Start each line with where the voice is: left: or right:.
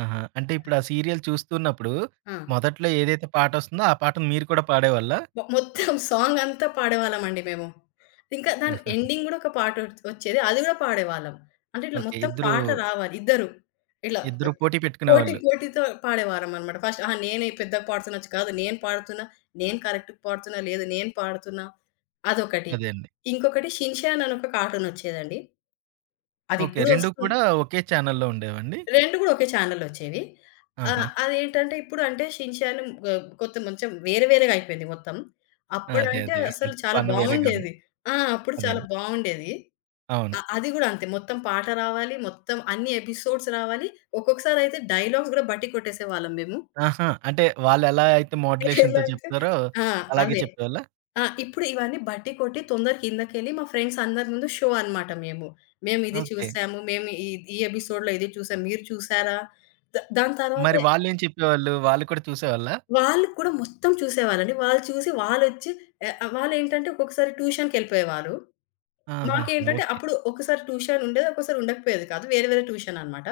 right: ఆహా! అంటే ఇప్పుడా సీరియల్ చూస్తున్నప్పుడు
left: ఆ!
right: మొదట్లో ఏదైతే పాటొస్తుందో ఆ పాటని మీరు కూడా పాడేవాళ్ళా?
left: మొ మొత్తం సాంగ్ అంతా పాడేవాళ్ళమండి మేము. ఇంకా దాని ఎండింగ్ గూడా ఒక పాట ఒత్ ఒచ్చేది. అది గూడా పాడేవాళ్ళం. అంటే ఇట్లా
right: ఓకే.
left: మొత్తం
right: ఇద్దరూ
left: పాట రావాలి. ఇద్దరు ఇలా
right: ఇద్దరు
left: అప్
right: పోటీ
left: పోటీ
right: పెట్టుకునేవాళ్ళు.
left: పోటీతో పాడేవాళ్లమనమాట. ఫస్ట్ అహా! నేనే పెద్దగా పాడుతున్నొచ్చు. కాదు నేను పాడుతున్నా. నేను కరెక్ట్‌గా పాడుతున్నా. లేదు నేను పాడుతున్నా. అదొకటి.
right: అదే అండి.
left: ఇంకొకటి 'షిన్ చాన్' అని ఒక కార్టూన్ ఒచ్చేదండి.
right: ఓకే.
left: అదిప్పుడు
right: 2 కూడా
left: ఒస్తుంది.
right: ఒకే చానెల్‌లో ఉండేవండి?
left: 2 గూడా ఒకే చానెల్‌లో ఒచ్చేవి. ఆహ్,
right: ఆహా!
left: అదేంటంటే ఇప్పుడు అంటే 'షిన్ చాన్' ఆహ్, కొంత కొంచెం వేరే వేరేగైపోయింది మొత్తం.
right: అదే
left: అప్పుడంటే
right: అదే.
left: అసలు చాలా
right: ఫన్ వేరేగా ఉంది.
left: బావుండేది. ఆ! అప్పుడు
right: అదే
left: చాలా
right: అండి.
left: బావుండేది.
right: అవును.
left: ఆహ్, అది గూడా అంతే మొత్తం పాట రావాలి. మొత్తం అన్ని ఎపిసోడ్స్ రావాలి. ఒక్కొక్కసారయితే డైలాగ్స్ గూడా బట్టి కొట్టేసేవాళ్ళం మేము.
right: ఆహా! అంటే వాళ్లెలా అయితే
left: ఎలా
right: మోడ్యులేషన్‌తో
left: అంటే
right: చెప్తారో
left: ఆ!
right: అలాగే
left: అదే.
right: చెప్పేవాళ్లా?
left: ఆ! ఇప్పుడు ఇవన్నీ బట్టి కొట్టి తొందర కిందకెళ్ళి మా ఫ్రెండ్స్ అందరి ముందు షో అన్నమాట మేము. మేం ఇది
right: ఓకే.
left: చూసాము. మేం ఈద్ ఈ ఎపిసోడ్‌లో ఇది చూసాము. మీరు చూసారా? ద దాని
right: మరి
left: తరువాతే
right: వాళ్ళేం చెప్పేవాళ్ళు? వాళ్ళు కూడా చూసేవాళ్ళా?
left: వాళ్ళు కూడా మొత్తం చూసేవారండి. వాళ్ళు చూసి వాళ్లొచ్చి ఏ ఆహ్, వాళ్లేంటంటే ఒక్కొక్కసారి ట్యూషన్‌‌కెళ్ళిపోయేవారు.
right: ఆహా!
left: మాకేంటంటే
right: ఓకే.
left: అప్పుడు ఒకసారి ట్యూషన్ ఉండేది. ఒక్కోసారి ఉండకపోయేది కాదు. వేరే వేరే ట్యూషన్ అన్నమాట.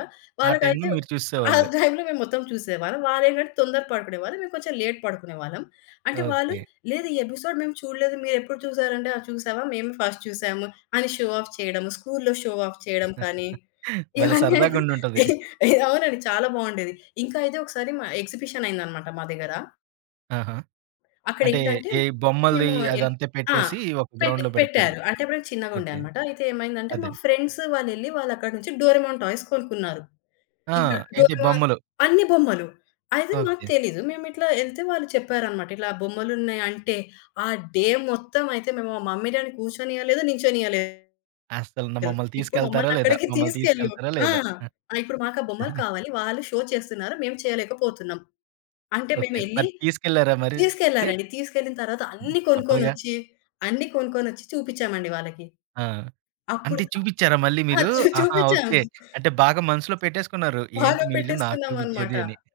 right: ఆ టైంలో
left: వాళ్ళకైతే
right: మీరు
left: ఆ
right: చూసేసేవాళ్లు?
left: టైంలో మెమొత్తం చూసేవాళ్ళం. వాళ్లేంటంటే తొందర పడుకునే వారు. మేము కొంచెం లేట్ పడుకునేవాళ్ళం. అంటే వాళ్ళు
right: ఓకే.
left: లేదు, "ఈ ఎపిసోడ్ మేము చూడలేదు. మీరెప్పుడు చూసారు" అంటే, ఆహ్, చూసావా? మేము ఫస్ట్ చూసాము అని షో ఆఫ్ చేయడం, స్కూలులో షో ఆఫ్ చేయడం కానీ,
right: భలే
left: ఇవన్నీ
right: సరదాగా
left: అయితే
right: ఉండుంటది.
left: ఎహ్ ఎహ్ అవునండి. చాలా బావుండేది. ఇంకా అయితే ఒకసారి మా ఎక్సిబిషన్ అయిందన్నమాట మా దగ్గర.
right: ఆహా! అంటే
left: అక్కడేంటంటే
right: ఈ బొమ్మలది
left: మేము యెల్
right: అదంతా
left: ఆ!
right: పెట్టేసి ఒక
left: పెట్టి
right: గ్రౌండ్‌లో బెడతారు.
left: పెట్టారు. అంటే అప్పుడు నేను చిన్నగుండె
right: ఓకే.
left: అన్నమాట. అయితే ఏమైందంటే మా
right: అదేండి.
left: ఫ్రెండ్స్ వాళ్ళెళ్ళి వాళ్ళక్కడి నుంచి డోరేమోన్ టాయ్స్ కొనుక్కున్నారు.
right: ఆ!
left: ఇంకా
right: ఏంటి?
left: డోరేమోన్
right: బొమ్మలు.
left: అన్ని బొమ్మలు అయితే మాకు
right: ఓకే.
left: తెలీదు. మేమిట్ల ఎళ్తే వాళ్ళు చెప్పారన్నమాట. ఇట్లా బొమ్మలున్నాయంటే ఆ డే మొత్తం అయితే మేము మా మమ్మీ డ్యాడీ కూర్చొనియలేదు. నించొనియలేదు.
right: అసలు న మమ్మల్ని
left: ఇప్పుడు
right: తీసుకెళ్తార లేదా?
left: మమ్మల్నక్కడికి
right: మమ్మల్ని
left: తీసుకెళ్ళు.
right: తీసుకెళ్తార
left: ఆ!
right: లేదా? ఆ!
left: ఆ! ఇప్పుడు మాకా బొమ్మలు కావాలి. వాళ్ళు షో చేస్తున్నారు. మేము చేయలేక పోతున్నాం. అంటే
right: ఓకే.
left: మేమెళ్లి
right: మరి తీసుకెళ్లార మరి?
left: తీసుకెళ్లారండి. తీసుకెళ్ళిన తరువాత
right: హ్మ్.
left: అన్ని
right: తప్పదుగా!
left: కొనుక్కొనొచ్చి, అన్ని కొనుక్కొనొచ్చి చూపించమండి వాళ్ళకి.
right: ఆ!
left: అప్పుడు
right: అంటే చూబిచ్చారా మళ్ళీ
left: ఆహ్ ఆ!
right: మీరు?
left: చూ
right: ఆహా!
left: చూపించాం.
right: ఓకే. అంటే బాగా మనసులో పెట్టేసుకున్నారు. ఏంటి
left: బాగా
right: మీరు నాకు
left: పెట్టేసుకున్నామన్నమాట.
right: చూపించేది? అని.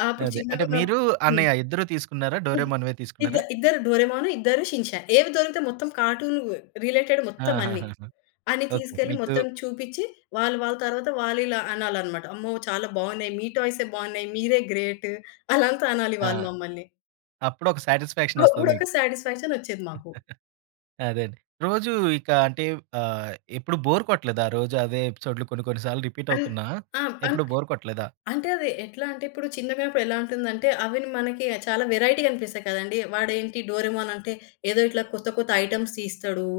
left: ఆహ్, అప్పుడు
right: అదే. అంటే
left: చిన్నగున్నప్
right: మీరు
left: హ్మ్.
right: అన్నయ్య ఇద్దరు తీసుకున్నారా?
left: హ్మ్.
right: డోరేమోన్‌వే
left: ఇద్ద
right: తీసుకున్నారా?
left: ఇద్దరు 'డోరేమోన్' ఇద్దరు 'షిన్ చాన్.' ఏది దొరికితే మొత్తం కార్టూన్ రిలేటెడ్ మొత్తం అన్ని.
right: ఆహాహాహా!
left: అన్ని
right: ఓకే.
left: తీసుకెళ్లి
right: మీకు
left: మొత్తం చూపించి వాళ్ళు వాళ్ళ తరువాత వాళ్లిలా అనాలన్నమాట. అమ్మో! చాలా బావున్నాయి. మీ టాయ్సే బావున్నాయి. మీరే గ్రేట్. అలా అంతా అనాలి
right: ఆ!
left: వాళ్ళు మమ్మల్ని.
right: అప్పుడొక సాటిస్ఫాక్షన్ ఒస్తది
left: అప్పుడొక
right: మీకు.
left: సాటిస్ఫాక్షన్ ఒచ్చేది మాకు.
right: అదే అండి. రోజు ఇక అంటే ఆహ్, ఎప్పుడు బోర్ కొట్టలేదా రోజు అదే ఎపిసోడ్లు కొన్ని కొన్ని సార్లు రిపీట్
left: అన్
right: అవుతున్నా
left: ఆ! అంటే
right: ఎప్పుడు బోర్ కొట్టలేదా?
left: అంటే అది ఎట్లా అంటే ఇప్పుడు చిన్నగా ఉన్నప్పుడు ఎలా ఉంటుందంటే అవి మనకి చాలా వేరైటీ గనిపిస్తాయి కదండీ. వాడేంటి 'డోరేమోన్' అంటే ఏదో ఇట్లా కొత్త కొత్త ఐటెమ్స్ తీస్తడు.